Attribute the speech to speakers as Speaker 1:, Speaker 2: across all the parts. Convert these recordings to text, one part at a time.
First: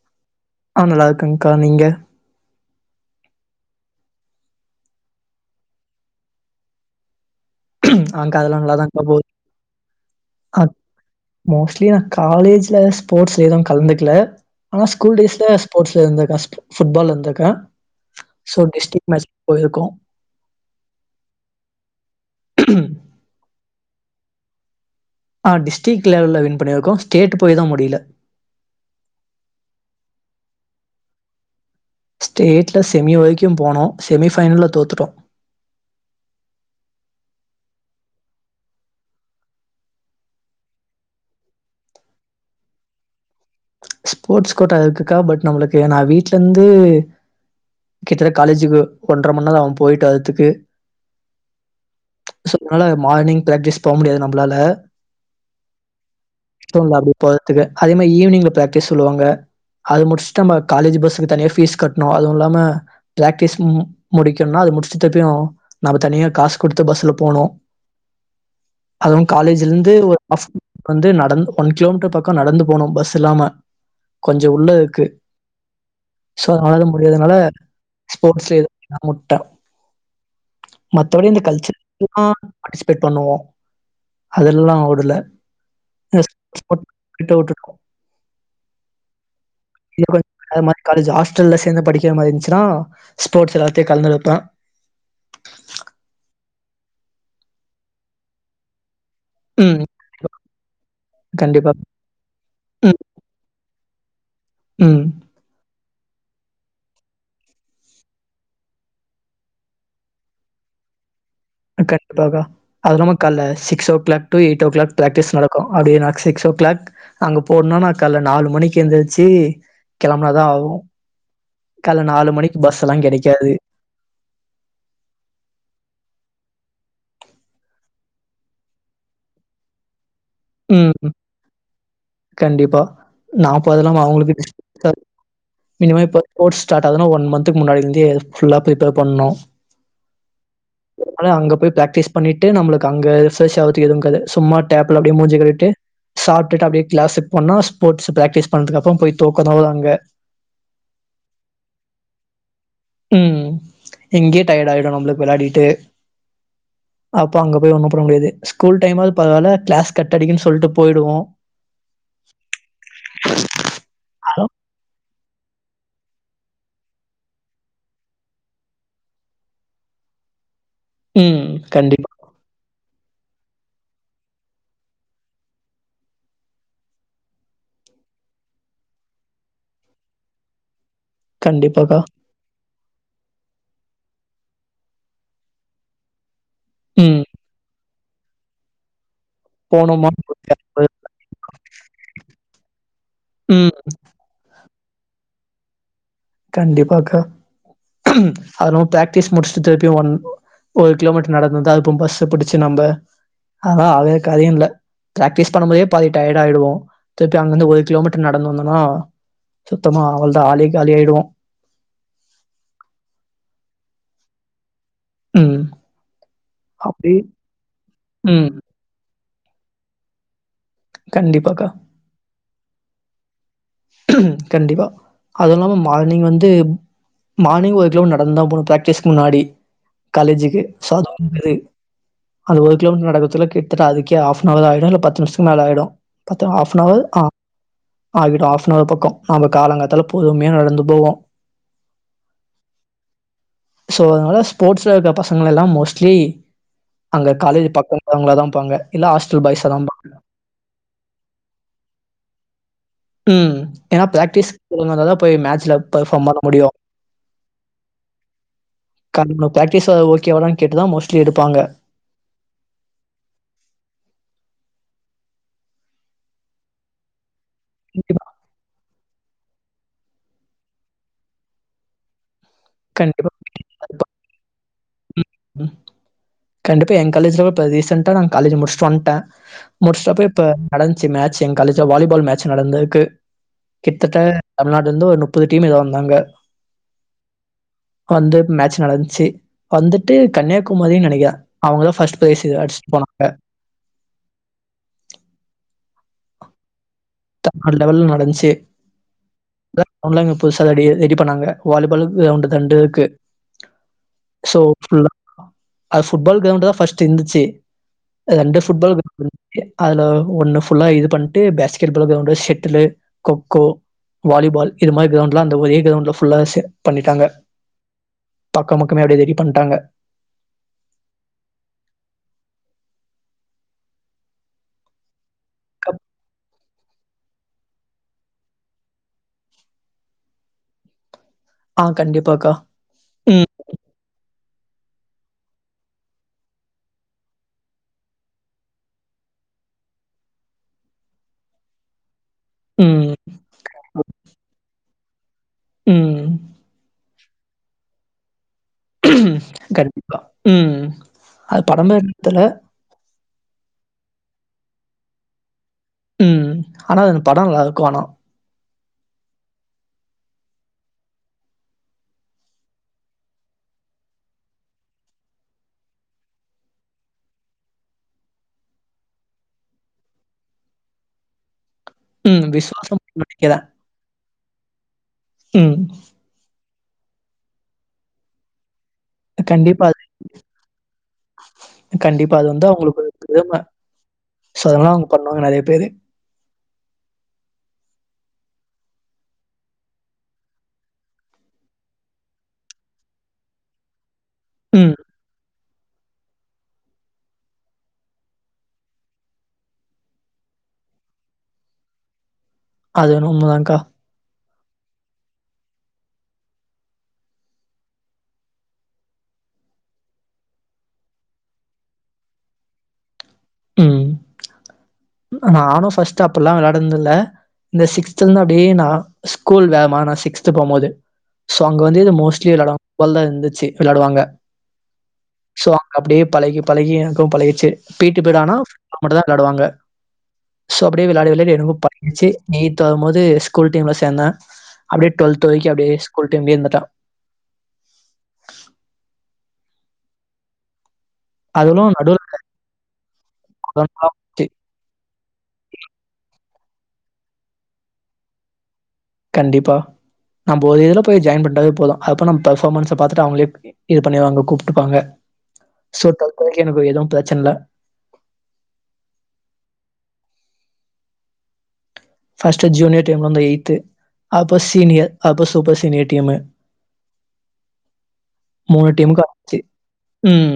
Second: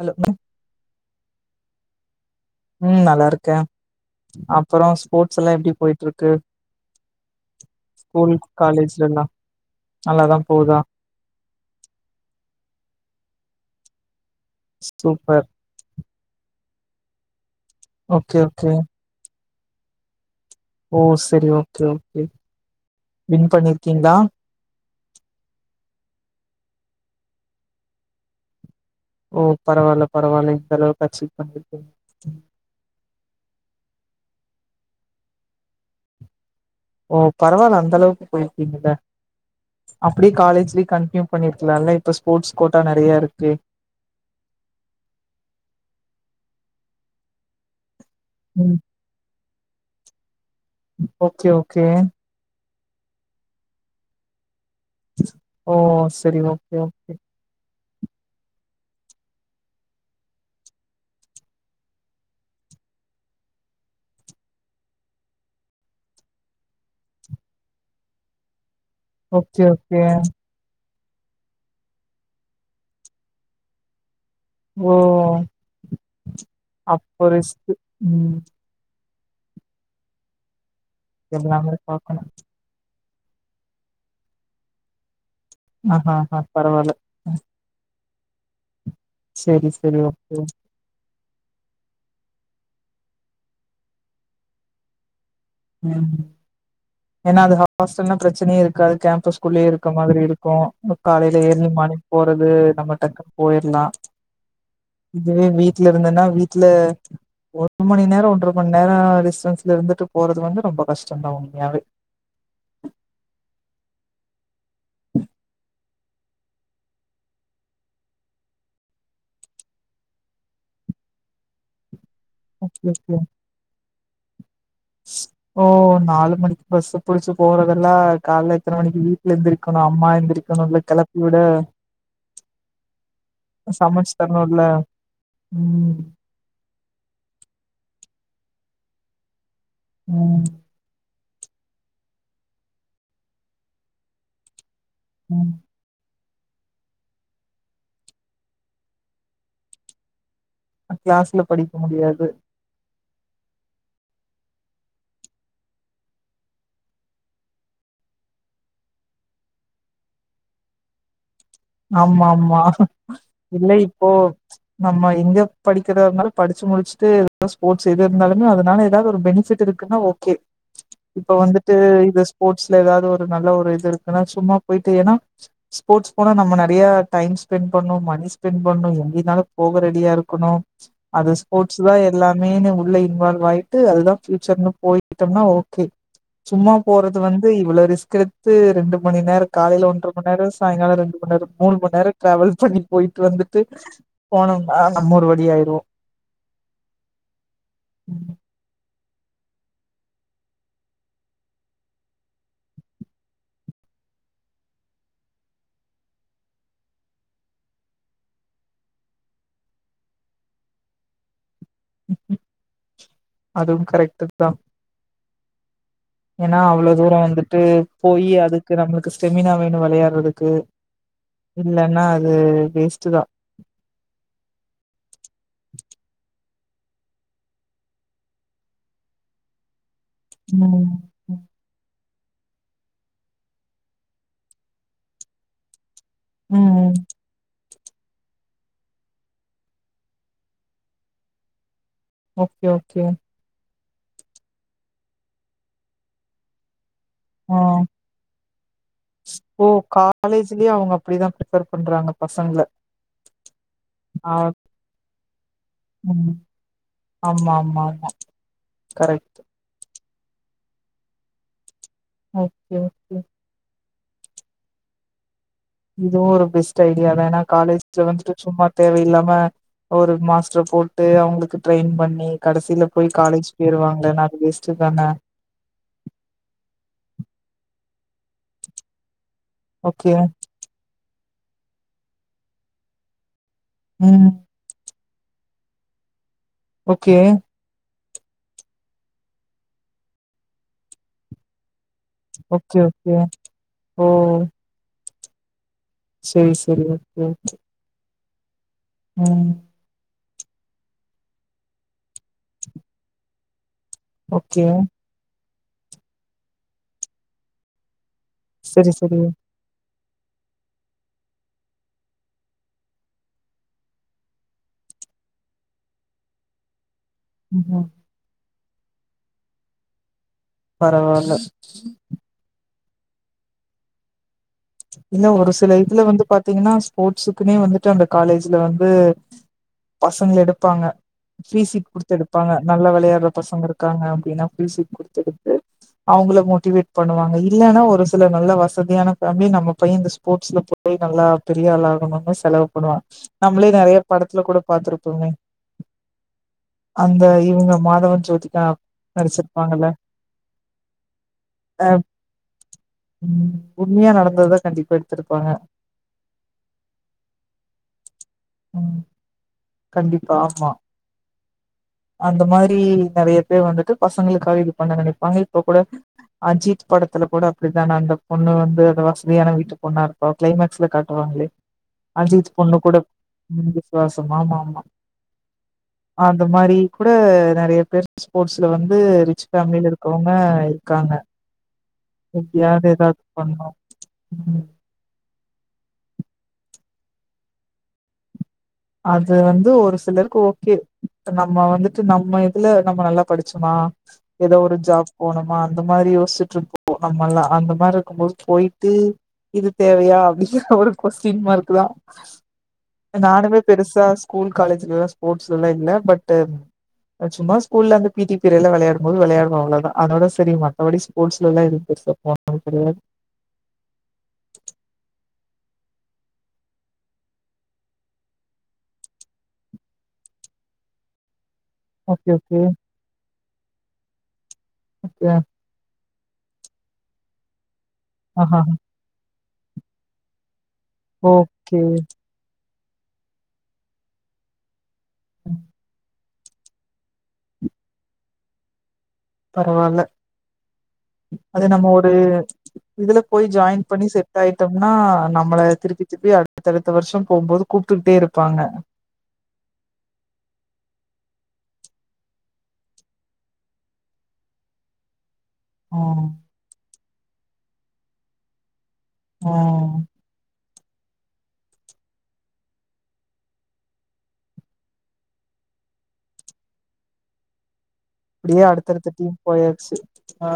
Speaker 1: Hello
Speaker 2: ஆ நல்லா இருக்கேங்க்கா நீங்க
Speaker 1: ம் நல்லாருக்கே அப்பறோ ஸ்போர்ட்ஸ் எல்லா எப்டி போயிட்ருக்கு
Speaker 2: ம் அங்க அதெலா நல்லாதாங்க்கா போகுது
Speaker 1: நல்லாதா
Speaker 2: அ
Speaker 1: போதா
Speaker 2: மோஸ்ட்லி நா காலேஜ்ல ஸ்போர்ட்ஸ் எது கலந்துக்ல ஆனா ஸ்கூல்
Speaker 1: சூப்பர்
Speaker 2: டேஸ்ல ஸ்போட்ஸ் இருந்த கஷ் ஃபுட்பால்ல இருந்தக்க
Speaker 1: ஓகே ஓகே
Speaker 2: போயிர்க்கோ
Speaker 1: ஓ செரி ஓகே ஓகே வின் பண்ணி கிங்ளா
Speaker 2: ஆ டிஸ்டிக் லெவல்ல வின் பண்ணிருக்கோ ஸ்டேட்டு போய் தா முடில
Speaker 1: ஓ பரவால்ல பரவால்ல இந்தளவுக்கு அச்சிவ் [inaudible]
Speaker 2: ஸ்டேட்ல செமி வரைக் க்கு போனோ செமி ஃபைனல்ல தோத்துட்டோ
Speaker 1: ஓ பரவால்ல அந்த அளவுக்கு போய்ர்க்கீங்கல்ல அப்டியே காலேஜ்லே கன்ட்னியு பண்ணிர்க்கலால்ல இப்ப ஸ்போர்ட்ஸ் கோட்டா நறையா இருக்கு
Speaker 2: ஸ்போர்ட்ஸ் கோட்டா இருக்குக்கா பட் நம்பளுக்கு நா வீட்லந்து கிட்டதட்ட
Speaker 1: ம்
Speaker 2: காலேஜுக்கு ஒன்றமண் நேரோ ஆவு போய்ட்டு வர்துக்கு
Speaker 1: ஓகே ஓகே
Speaker 2: இத்தன்னால மார்னிங் ப்ராக்டிஸ் போ முடியாது நம்பளால
Speaker 1: ஓ செரி ஓகே ஓகே
Speaker 2: அதேமாய் ஈவினிங்ல பிராக் டிஸ் சொல்லுவாங்க அத முடிஸ்ட் நம்ம காலேஜ் பஸ்க்கு தனியா ஃபீஸ் கட்ணு அதுவு இல்லாம பிராக்டிஸ் மு முடிக்கணுன்னா அது முடிஸ்ட்டு திர்ப்பியூ நாப தனியா காஸ் குடுத்து பஸ்ல போனு அதுவு
Speaker 1: ஓகே
Speaker 2: காலேஜுல இருந்து
Speaker 1: ஓகே
Speaker 2: ஒரு அஃப் வந்து நடந்து ஒன் கிலோமீட்டர் பக்கோ நடந்து போனு பஸ் இல்லாம கொஞ்சோ உள்ள
Speaker 1: ஓ
Speaker 2: இருக்கு சோ அதனால அது
Speaker 1: அப்போ
Speaker 2: முடியாதனால
Speaker 1: ரிஸ்க் ம்
Speaker 2: ஸ்போர்ட்ஸ்ல எது நா முட்ட மத்தபடி இந்த கல்ச்சு
Speaker 1: எல்லாமே பாக்கணு
Speaker 2: ஆ [inaudible] பே பண்ணுவோ அதெல்லா ஒடுல
Speaker 1: ஆ ஆ ஆ பரவால்ல ம்
Speaker 2: இதுமாரி
Speaker 1: ஓகே
Speaker 2: அதுமாரி காலேஜு ஆஸ் டல்ல சேந்து படிக்கிற மாரி இருந்ச்சுன்னா ஸ்போர்ட்ஸ் எல்லாத்தியு கலந்துருப்ப
Speaker 1: ம் ஏனா அது ஹாஸ்டல்னா பிரச்சனையே இருக்காது கேம் பஸ் குள்ளயே
Speaker 2: ம்.
Speaker 1: இருக்க மாதிரி இருக்கு காலேல ஏர்லி
Speaker 2: கண்டிப்பா.
Speaker 1: மார்னிங் போறது நம்ம
Speaker 2: ம்,
Speaker 1: டக்குன் போயர்லா
Speaker 2: ம்.
Speaker 1: இதுவே வீ ட்ல இருந்தனா வீட்ல ஒரு மணி நேரோ ஒன்ற மண் நேரோ டிஸ்டன்ஸ்ல இருந்துட்டு போறது வந்து ரொம்ப கஷ்
Speaker 2: அன் கண்ப் பாகா அது நாமோ கால்ல சிக்ஸோ clock to eight o' clock practice நடக்கு அப்டியே நா சிக்ஸோ க்ளாக் அங்க போனுனா கால்ல நாலு மணிக்கு எந்திருச்சி கெளம்னாதா ஆகும் காலேல நாலு மணிக்கு
Speaker 1: ஓகே
Speaker 2: பஸ்ஸலா
Speaker 1: ஓகே
Speaker 2: கெடைக்காது
Speaker 1: ஓ நாலு மணிக்கு பஸ்ஸ புடிச்சு போறதெல்லா கால்ல இத்தன மணிக்கு வீட்ல எந்திரிக்கணு அம்மா எந்திரி
Speaker 2: உம் கண்டிப்பா நா போறது இல்லாம
Speaker 1: சமச்சு
Speaker 2: அவுங்குளுக்கு
Speaker 1: தரணுல்ல
Speaker 2: டிஸ்டபன்ஸா இருக்கு
Speaker 1: ம்
Speaker 2: இனிமே ஸ்போர்ட்ஸ் ஸ்டார்ட் ஆகுதுனா ஒன் மந்த்க்கு முன்னாடி இருந்தே ஃபுல்லா ப்ரிப்பேர் பண்ணணு
Speaker 1: ம்
Speaker 2: ஆனா அங்க போய் பிராக்டிஸ் பண்ணிட்டு நம்முளுக்கு அங்க ரிசர்ச் ஆகுறதுக்கு எதுவு இருக்காது சும்மா டேப்ல அப்டியே மூஞ்சிய
Speaker 1: ம்
Speaker 2: கழுவிட்டு சாப்டுட்டு அப்டியே கிளாஸுக்கு போனனா ஸ்போர்ட்ஸ் பிராக்டிஸ் பண்றதுக்கு அப்றோ போய் தூக்கதா வரும் அங்க
Speaker 1: கிளாஸ்ல படிக்க முடியாது
Speaker 2: உம் இங்கயே டயர்ட் ஆயிடும் நம்புளுக்கு விளையாடிட்டு அப்போ அங்க போய் ஒண்ணும் பண்ண முடியாது ஸ்கூல் டைம்மாவது பரவால்ல கிளாஸ் கட்டடிக்கனுன் சொல்ட்டு போய்டுவோம்
Speaker 1: ஆமா ஆமா இல்லை இப்போ
Speaker 2: ஹலோ
Speaker 1: நம்ப இங்க படிக்கிறதுனால படிச்சு முடிச்சுட்டு ஸ்போர்ட்ஸ் [inaudible] எது இருந்தாலுமே அதுனால ஏதாவது ஒரு பெனிஃபிட் இருக்குனா ஓகே இப்ப
Speaker 2: ம்
Speaker 1: வந்துட்டு
Speaker 2: கண்டிப்பா
Speaker 1: இது ஸ்போர்ட்ஸ்ல எதாவது ஒரு நல்ல ஒரு இது இருக்குனா சும்மா போயிட்டு ஏனா ஸ்போர்ட்ஸ் போனா நம்ம நெறையா டைம் ஸ்பெண்ட் பண்ணும் மணி ஸ்பெண்ட் பண்ணும் எங்கே இருந்தாலும் போக ரெடியா இருக்கணும் அது ஸ்போர்ட்ஸ் தா
Speaker 2: கண்டிப்பாக்கா
Speaker 1: எல்லாமேனு உள்ள இன்வால்வ் வாயிட்டு அது தான் ஃபியூச்சர்னு போயிட்டோம்னா ஓகே சும்மா போறது
Speaker 2: ம்
Speaker 1: வந்து இவ்ளோ ரிஸ்க் எடுத்து ரெண்டு மணி நேரோ காலேல
Speaker 2: போனோமா
Speaker 1: ஒன்ற மணி நேரோ சாங்காலம் ரெண்டு நேரம் மூணு மணி நேரோ டிராவல் பண்ணி போயிட்டு வந்துட்டு
Speaker 2: ம்
Speaker 1: போன னா நம்ம ஒரு வழி ஆயிருவோ
Speaker 2: கண்டிப்பாக்கா அது இல்லாம பிராக் டிஸ் முடிச்சுட்டு திருப்பியும் ஒன் ஒரு கிலோமீட்டர் நடந்து தா அப்றோ பஸ்ஸ புடிச்சு நம்ப அதா அது காரியம் இல்ல பிராக்டிஸ் பண்ணும் போதே பாதி டயர்ட் ஆயிடுவோ திருப்பி அங்கிருந்து ஒரு கிலோமீட்டர் நடந்து வந்தன்னா சுத்தமா அவ்ளோ தா ஆலே காலி ஆயிடுவோ
Speaker 1: அதுவும் கரெக்ட்டு தா
Speaker 2: உம்
Speaker 1: ஏனா அவ்ளோ தூரோ வந்துட்டு போயி
Speaker 2: ம்
Speaker 1: அதுக்கு நம்புளுக்கு ஸ்டெமினா வேணு விளையாடுறதுக்கு
Speaker 2: கண்டிப்பாக்கா
Speaker 1: இல்லனா அது வேஸ்ட்டு தான்
Speaker 2: கண்டிப்பா அதுவும் இல்லாம மார்னிங் வந்து மார்னிங் ஒரு கிலோ மீட்டர் நடந்து தா போனு பிராக்டிஸ்கு முன்னாடி காலேஜிக்கு
Speaker 1: ம்
Speaker 2: சவ்த் [inaudible] அது ஒரு கிலோ மீட்டர் நடக்கர்த்துக்குல்ல கிட்டத்தட்ட அதுக்கே ஆஃப்னவர் ஆயிடும் இல்ல பத்து நிமிசத்துக்கு மேல ஆயிடும் பத்து ஆஃபன்
Speaker 1: ம்
Speaker 2: அவர்‌ ஆ அங்குட்டு ஆஃப் இன்னொரு பக்கோ நாங்க காலங்காத்தால பொறுமயா நடந்து போவோ
Speaker 1: ஓகே ஓகே
Speaker 2: சோ அதனால ஸ்போர்ட்ஸ்ல இருக்க பசங்கலெலா மோஸ்ட்லி அங்க
Speaker 1: ஆ
Speaker 2: காலேஜ் பக்கோ அவுங்களாதாம்பாங்க இல்ல ஹாஸ்டல்
Speaker 1: ஓ
Speaker 2: பாய்ஸ்ஸதாம்பாங்க
Speaker 1: காலேஜ்லயே அவங்க அப்டிதா ப்ரிஃபர் பண்றாங்க பசங்கள
Speaker 2: ம் ஏனா
Speaker 1: ஆ
Speaker 2: பிராக்டிஸ்க்கு போனாதா போய் மேட்ச்ல பர்ஃபாம்
Speaker 1: ம்
Speaker 2: பண்ண முடியு
Speaker 1: ஆமா ஆமா ஆமா கரெக்ட்
Speaker 2: காரண பிராக்டிஸ் ஓகே வானு கேட்டுதா மோஸ்ட்லி எடுப்பாங்க
Speaker 1: ஓகே ஓகே இதுவு ஒரு பெஸ்ட் ஐடியாதானா காலேஜ்ல
Speaker 2: கண்டிப்பா,
Speaker 1: வந்ட்டு சும்மா தேவையில்லாம ஒரு மாஸ்டர போட்டு அவங்களுக்கு ட்ரெயின் பண்ணி கடசில போய் காலேஜ் பேர்
Speaker 2: கண்டிப்பா
Speaker 1: வாங்கலெனா அது வேஸ்ட் தான
Speaker 2: கண்டிப்பா எங் காலேஜ்லல இப்ப ரீசென்ட்டா நா காலேஜு முடிச்ட்டு வன்ட்ட
Speaker 1: ஓகே.
Speaker 2: மோஸ்டாப்பு இப்ப நட ந்ச்சு மேட்சு எங்க காலேஜ்ல வாலிபால் மேட்ச் நடந்திருக்கு கிட்டத்தட்ட
Speaker 1: ம்.
Speaker 2: தமிழ்நாடுலருந்து ஒரு புது டீம் எதா வந்தாங்க
Speaker 1: ஓகே
Speaker 2: வந்து மேட்ச் நடந்துச்சு வந்துட்டு கன்னியாகுமரினு நெனக்கறே அவங்க ஃபர்ஸ்ட் பிரைஸ்
Speaker 1: ஓகே
Speaker 2: அடிச்சுட்டு
Speaker 1: ஓகே
Speaker 2: போனாங்க.
Speaker 1: ஓ செரி செரி
Speaker 2: அந்த லெவல் நடந்துச்சு
Speaker 1: ம்.
Speaker 2: கே [unintelligible] புதுசா ரெடி ரெடிபண்ணாங்க வாலிபாலுக்கு கிரவுண்ட் ரெண்டு இருக்கு சோ
Speaker 1: ஓகே.
Speaker 2: ஃபுல்லா அது ஃபுட்பால் கிரௌண்டு தான் ஃபர்ஸ்ட் இருந்துச்சு ரெண்டு ஃபுட்
Speaker 1: சரி,
Speaker 2: பால்
Speaker 1: சரி.
Speaker 2: கிரௌண்ட் இருந்துச்சு அதுல ஒண்ணு ஃபுல்லா இது பண்ணிட்டு பேட் கிரிக்கெட் கிரௌண்டு செட்டுலே கொக்கோ வாலிபால் இது மாதிரி கிரௌண்ட்லாம் அந்த ஒரே கிரௌண்ட்ல ஃபுல்லா பண்ணிட்டாங்க
Speaker 1: ம்ஹ்ம்.
Speaker 2: பக்கம் பக்கமே அப்படியே ரெடி பண்ணிட்டாங்க
Speaker 1: பரவால்ல இல்ல ஒரு சில
Speaker 2: கப்
Speaker 1: இதுல வந்து பாத் தீங்னா ஸ்போர்ட்ஸுக்குமே வந்துட்டு அந்த காலேஜ்ல வந்து பசங்க எடுப்பாங்க ஃப்ரி
Speaker 2: ஆ
Speaker 1: சீட் குடுத்து எடுப்பாங்க
Speaker 2: கண்டிப்பாக்கா.
Speaker 1: நல்லா விளையாடுற
Speaker 2: ம்,
Speaker 1: பசங்க இருக்காங்க அப்டின்னா [unintelligible] அவங்கள மோட்டிவேட் பண்ணுவாங்க இல்லன்னா ஒரு சில நல்ல வசதியான ஃபேமிலி நம்ம பைய இந்த ஸ்போர்ட்ஸில போயி நல்லா பெரியாளாகணுனு செலவு பண்ணுவாங்
Speaker 2: ம்,
Speaker 1: நம்மளே நெறய படத்துல கூட பார்த்திருப்போமே
Speaker 2: ம்.
Speaker 1: அந்த இவங்க மாதவன் ஜோதிக்கா
Speaker 2: கண்டிப்பா ம் அது
Speaker 1: அ
Speaker 2: படமா எடுத்தல்ல
Speaker 1: ம் உண்மையா நடந்ததுதா கண்டிப்பா எடுத்திருப்பாங்க
Speaker 2: உம் ஆனா அதுல படொ நல்லா இருக்கு ஆனா
Speaker 1: உம் கண்டிப்பா ஆமா அந்த மாரி நெறய பேர் வந்துட்டு பசங்களுக்காக இது பண்ண நெனைப்பாங்க இப்ப கூட அஜித் படத்துல கூட அப்டித்தான அந்த பொண்ணு வந் து வசதியான வீட்டு பொண்ணா இருப்பா கிளைமக்ஸ்ல காட்டுவாங்களே
Speaker 2: ம்.
Speaker 1: அஜித் பொண்ணு கூட
Speaker 2: விஸ்வாசம் நெனைக்கிறேன்.
Speaker 1: விசுவாஸ் தோ மாமாமா
Speaker 2: ம்.
Speaker 1: அந்த மாரி கூட நெறைய பேர் ஸ்போர்ட்ஸ்ல வந் து ரிச்
Speaker 2: கண்டிப்பா
Speaker 1: ஃபேமிலில
Speaker 2: அது
Speaker 1: இருக்கோவ்ங்க இருக்காங்க
Speaker 2: கண்டிப்பா அது வந்து
Speaker 1: எப்டியாவது
Speaker 2: அவங்களுக்கு ஒரு
Speaker 1: ஏதாவது
Speaker 2: பெரும
Speaker 1: பண்ணு ம்
Speaker 2: சோ அதனால அவங்க பண்ணுவாங்க நெறைய பேரெ
Speaker 1: அது வந்து ஒரு சிலருக்கு ஓகே நம்ம வந்துட்டு நம்ம இதுல நம்ம நல்லா படிச்சோமா ஏதோ ஒரு
Speaker 2: ம்.
Speaker 1: ஜாப் போணுமா அந்த மாரி யோச்சிட்டு இருப்போ நம்மல்லா அந்த மாரி இருக்கும்போது போயிட்டு இது தேவையா அப்டிங்கிற ஒரு கொஸ்டின் மார்க்தா
Speaker 2: அது என்னமோ உண்மதான்
Speaker 1: பெருசா ஸ்கூல் காலேஜ்க்லலா ஸ்போர்ட்ஸ்லல்லா இல்ல பட்டு சும்மா ஸ்கூல்ல அந்த பீ டி பீரியடுல வெளையாடும் போது வெளையாடுறோல அதா அதனால சரி மத்தபடி ஸ்போர்ட்ஸ்லலா எதுவு பெருசா போனது கெடையாது
Speaker 2: உம் நானும் ஃபர்ஸ்ட் அப்டில்லா வெளாடினது இல்ல இந்த சிக்ஸ்த்லந்து அப்டியே நா ஸ்கூல் வேகமா நா சிக்ஸ்த் போம்போது சோ அங்க வந்து
Speaker 1: ஓகே
Speaker 2: மோஸ்ட்லி
Speaker 1: ஓகே
Speaker 2: விளையாடுவாங்க வல்ல இருந்துச்சு வெளையாடுவாங்க
Speaker 1: ஓகே
Speaker 2: சோ அங்க அப்டியே பழகி பழகி எனக்கு பழகிச்சு பி டி பிரியடானா
Speaker 1: ஆஹா
Speaker 2: நா மட்டுதா வெளாடுவாங்க சோ அப்டியே வெளயாடி வெளயாடி
Speaker 1: ஓகே
Speaker 2: எனக்கும் பழகிச்சு நீ தரும் போது ஸ்கூல் டீம்ல சேந்தே அப்டியே ட்வெல்த் வரைக்கு அப்டியே கூல் டைம்லே இருந்துட்ட
Speaker 1: பரவால்ல அது நம்ம
Speaker 2: அதுலும்
Speaker 1: ஒரு
Speaker 2: நடுவுல
Speaker 1: இதுல போய் ஜாயின் பண்ணி செட் ஆயிட்டோம்னா நம்மள திருப்பி திருப்பி அ அடுத்தடுத்த வர்ஷம் போம்போது கூப்ட்டுக்ட்டே இருப்பாங்க
Speaker 2: கண்டிப்பா நம்ப ஒ இதுல போய் ஜாயின் பண்டாவே போது அப்ப நம் பர்ஃபாமன்ஸ பாத்துட்டு அவுங்களே இது பண்ணிவாங்க கூப்ட்டுப்பாங்க சோ
Speaker 1: ம்
Speaker 2: [inaudible] எனக்கு எதவு ப ச்சன்ல
Speaker 1: ம்
Speaker 2: பர்ஸ்ட் ஜூனியர் டீம்லந்து எயித்து அப்போ சீனியர் அப்போ சூப்பர் சீனியர் டீமு
Speaker 1: அப்டியே அடுத்தடுத்து டீம் போயாச்சு ஆ
Speaker 2: ம்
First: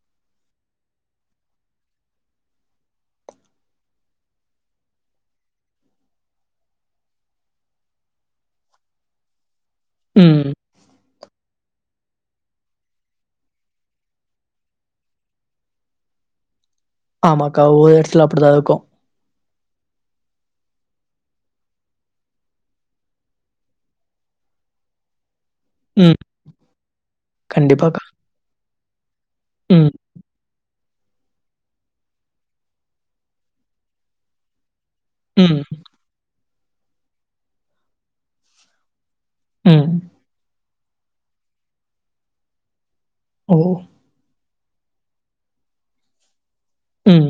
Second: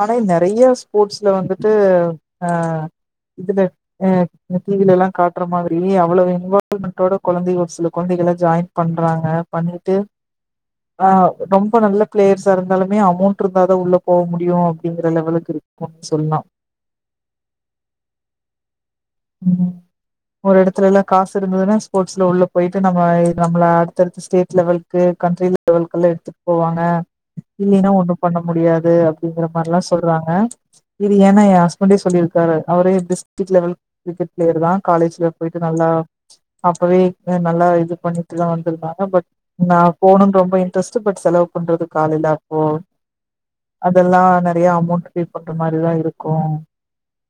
Speaker 1: ஆனா நெறைய ஸ்போட்ஸ்ல வந்துட்டு அ இதுல அ டி வி ல எல்லா காட்ற மாதிரி அவ்ளவு இன்வால்வ்மெண்டோட கொழந்தைக ஒரு சில கொழந்தைகள்லா ஜாயின் பண்றாங்க பண்ணிட்டு
Speaker 2: ம்
Speaker 1: ஆ ரொம்ப நல்ல பிளேயர்ஷா இருந்தாலுமே அமௌண்ட் இருந்தாதா உள்ள போவ் மு டியு அப்டிங்கிற லெவலுக்கு இருக்குன் சொன்னா
Speaker 2: ஆமாக்கா ஒவ்வொ எடத்துல அப்டிதா இருக்கு
Speaker 1: உம் ஒரு எடத்துல எல்லா காசு இருந்ததுன்னா ஸ்போட்ஸ்ல உள்ள போயிட்டு நம்ம நம்மல அடுத்தடுத்த ஸ்டேட் லெவல்க்கு கண்ட்ரி லெவல்க்கெல்லா
Speaker 2: ம்
Speaker 1: எடுத்துட் போவாங்க இல்லீனா
Speaker 2: கண்டிப்பாக்கா
Speaker 1: ஒண்ணு பண்ண முடியா து அ ப்டிங்கற மாரில்லா
Speaker 2: ம்
Speaker 1: சொல்றாங்க இது ஏனா எ அஸ்பண்டே சொல்லிருக்காரு அவரே டிஸ்ட்க் லெவல் கிரிக்கெட் பிளேயர் தா காலேஜ்ல போயிட்டு
Speaker 2: ம்
Speaker 1: நல்லா அப்பவே இன்னு நல்லா இது பண்ணிட்டுதா வந்திருக்காங்க பட் நா
Speaker 2: ம்
Speaker 1: போணுன் ரொம்ப இ டெஸ்ட பட் செலவ் பண்றதுக்கு ஆள் இல்ல அப்போ
Speaker 2: ஓ
Speaker 1: அதெல்லா றைய அமௌண்ட் பே பண்ற மாரிதா இருக்கு
Speaker 2: ம்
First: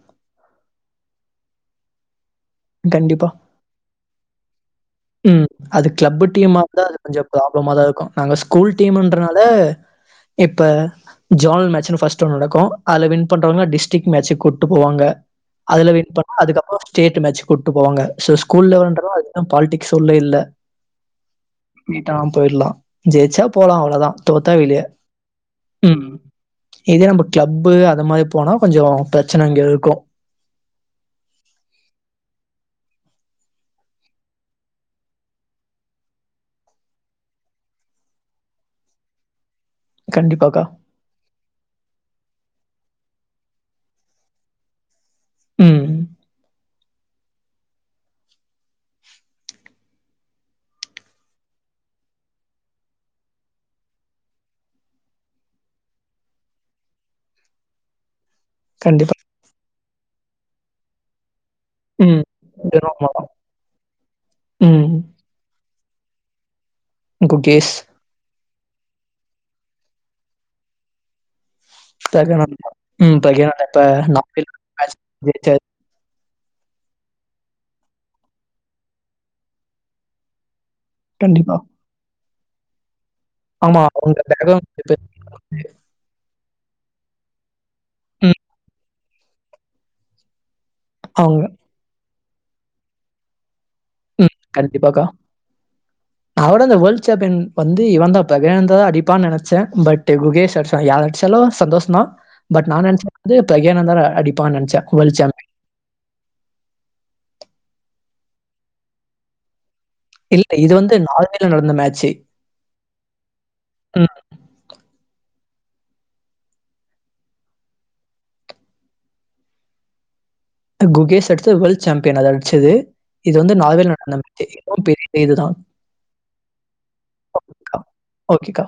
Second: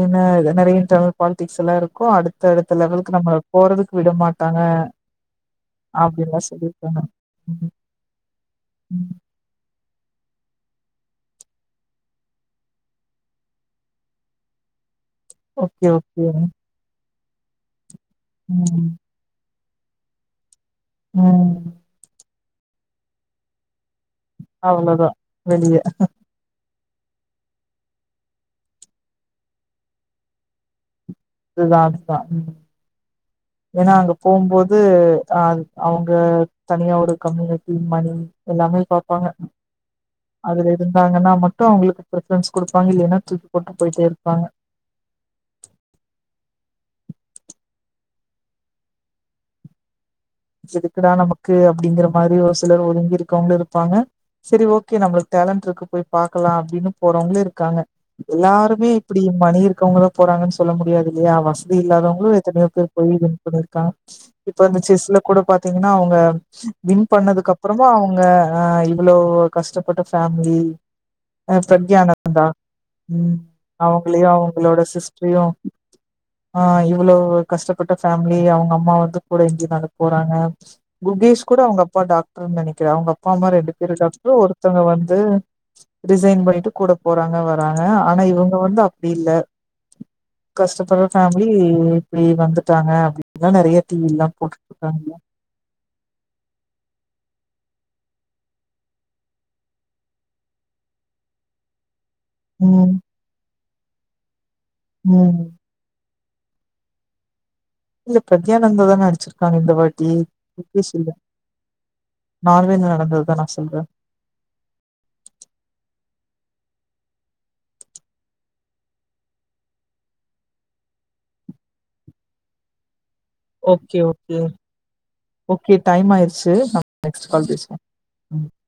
Speaker 1: ஏன்ன நெறைய இன்டர்னல் பாலிடிக்ஸ் எல்லா இருக்கு அடு த்தடுத்த லெவலுக்கு நம்மல போறதுக் விட மாட்டாங்க
Speaker 2: உம் அது கிளப்பு
Speaker 1: அப்படின்லாம்
Speaker 2: டீமாருந்தா அது
Speaker 1: சொல்லியிருக்காங்க.
Speaker 2: கொஞ்சோ
Speaker 1: ம்.
Speaker 2: ப்ராப்ளமா தா இருக்கு நாங்க ஸ்கூல்
Speaker 1: ம்.
Speaker 2: டீம்ன்றனால இப்ப ஜோனல் மேச்சுனு ஃபஸ்ட் ஒன் நடக்கு அதல வின் பண்றவங்க டிஸ்டிக் மேச்சுக் கூட்டு போவாங்க
Speaker 1: ஓகே,
Speaker 2: அதல வின்
Speaker 1: ஓகே.
Speaker 2: பண்ணா அதுக்கப்புறோ ஸ்டேட் டு மேட்ச் கூட்டு போவாங்க சோ ஸ்கூல்
Speaker 1: ம்.
Speaker 2: லெவலன்றால அ பால்டிக் சொல்ல இல்ல
Speaker 1: ம்.
Speaker 2: ஈட்டாம் போயிரலாம் ஜெயிச்சா போலாம் அவ அதா தோத்தா வெளிய
Speaker 1: அவ்வளோதான். வெளிய.
Speaker 2: உம் இதே நம்ம கிளப்பு அந்த மாரி போனா கொஞ்ச பிரச்சனை இங்க இருக்கு
Speaker 1: ரிலாக்ஸ்டா ஏன்னா அங்க போம்போது அ அவுங்க தனியா ஒரு கம்யூனிட்டி மணி எல்லாமே பாப்பாங்க
Speaker 2: கண்டிப்பாக்கா
Speaker 1: அதுல இருந்தாங்கன்னா மட்டு அவுங்களுக்கு ப்ரிஃபரன்ஸ் குடுப்பாங்க இல்லைனா தூக்கி போட்டு போய்ட்டே இருப்பாங்க
Speaker 2: ம்
Speaker 1: எதுக்குடா நமக்கு அப்டிங்கிற மாரி ஒரு சிலர் ஒதுங்கி இருக்கறவுங்களு இருப்பாங்க செரி ஓகே நம்மளுக்கு டேலண்ட்ருக்கு போய் பாக்கலா அப்டின்னு போறவுங்களு இருக்காங்க எல்லாருமே
Speaker 2: கண்டிப்பா
Speaker 1: இப்டி மணி இர் க்கவுங்கதா போறாங்கன் சொல்ல முடியாதில்லையா வச தி
Speaker 2: ம்
Speaker 1: இல்லாதவங்களு எத்தனையோ பேர் போயி வின் பண்ணிருக்காங் இப்ப அந்த
Speaker 2: ம்
Speaker 1: ச்செஸ்ல த்தீங்கன்னா அவுங்க வின்
Speaker 2: குக்கீஸ்
Speaker 1: பண்ணதுக்கப்பறமு அவுங்க ஆ இவ்வளோ கஷ்டப்பட்ட ஃபேமிலி அ ப்ரக்யானந்தா ம்
Speaker 2: பிரகானந்தா இப்ப
Speaker 1: அவுங்களையு
Speaker 2: நார்வேல
Speaker 1: அவுங்களோட
Speaker 2: மேட்ச்
Speaker 1: சிஸ்ட்ரையு
Speaker 2: ஜெயிச்சாரு
Speaker 1: ஆ இவ்ளோவு கஷ்டப்பட்ட ஃபேமிலி அவுங்கம்மா வந்து கூட எங்கியு நட போராங்க குகேஷ்
Speaker 2: கண்டிப்பா
Speaker 1: கூட அவுங்கப்பா டாக் டர்னு நெனைக்கிற அவுங்கப் அப்பாமா ரெண்டு
Speaker 2: ஆமா
Speaker 1: பேரு
Speaker 2: அவங்க
Speaker 1: டாக்ட்ரு ஒருத்தங்க
Speaker 2: பேக்ரவுண்ட்
Speaker 1: வந்து ரிசைன் பண்ணிட்டு கூட போறாங்க வர்றா றாங்க ஆனா
Speaker 2: ம்
Speaker 1: இவங்க வந்து அப் டியில்ல கஷ்டப்படற
Speaker 2: அவங்க
Speaker 1: ஃபேமிலி இப்டி வந்துட்டாங்க அப் [inaudible] நறைய டி வி ல்லா போட்
Speaker 2: டிப்பாக்கா நவட அந்த வேல் ச்சாப்யன் வந்து இவந்தா [unintelligible] வந்து இவந்தா ப்ரக்யானந்தா தா அடிப்பா நெனச்ச பட் குகேஷ் அட்ஷா யார் அட்ச்சாலு சந்தோஷந்தா பட் நா
Speaker 1: ம்
Speaker 2: நெனச்சது வந்து ப்ரக்யானந்தா த அடிப் ப்பா நெனச்ச வோல்டு ச்சாம்
Speaker 1: ம் இல்ல ப்ரத்யானந்தா தான அடிச்சிருக்காங்க இந்த வேல்டு ட்டி
Speaker 2: இல்ல இது வந்து
Speaker 1: குக்கேஷில்ல
Speaker 2: நார்வேல நடந்த மேட்ச்சு.
Speaker 1: நார்வேல நடந்ததுதா நா சொல்ற
Speaker 2: ம். குகேஷ் அடுத்த வேர்ல்ட் சாம்பியன் அது அட்ச்சது இது வந்து நார்வேல
Speaker 1: ஓகே
Speaker 2: நடந்த
Speaker 1: ஓகே
Speaker 2: [inaudible] இதுவு பெரிய இதுதா
Speaker 1: ஓகே டைம் ஆயிருச்சு நம்ம நெக்ஸ்ட் கால் பேசுவோ ம்
Speaker 2: ஓகே கா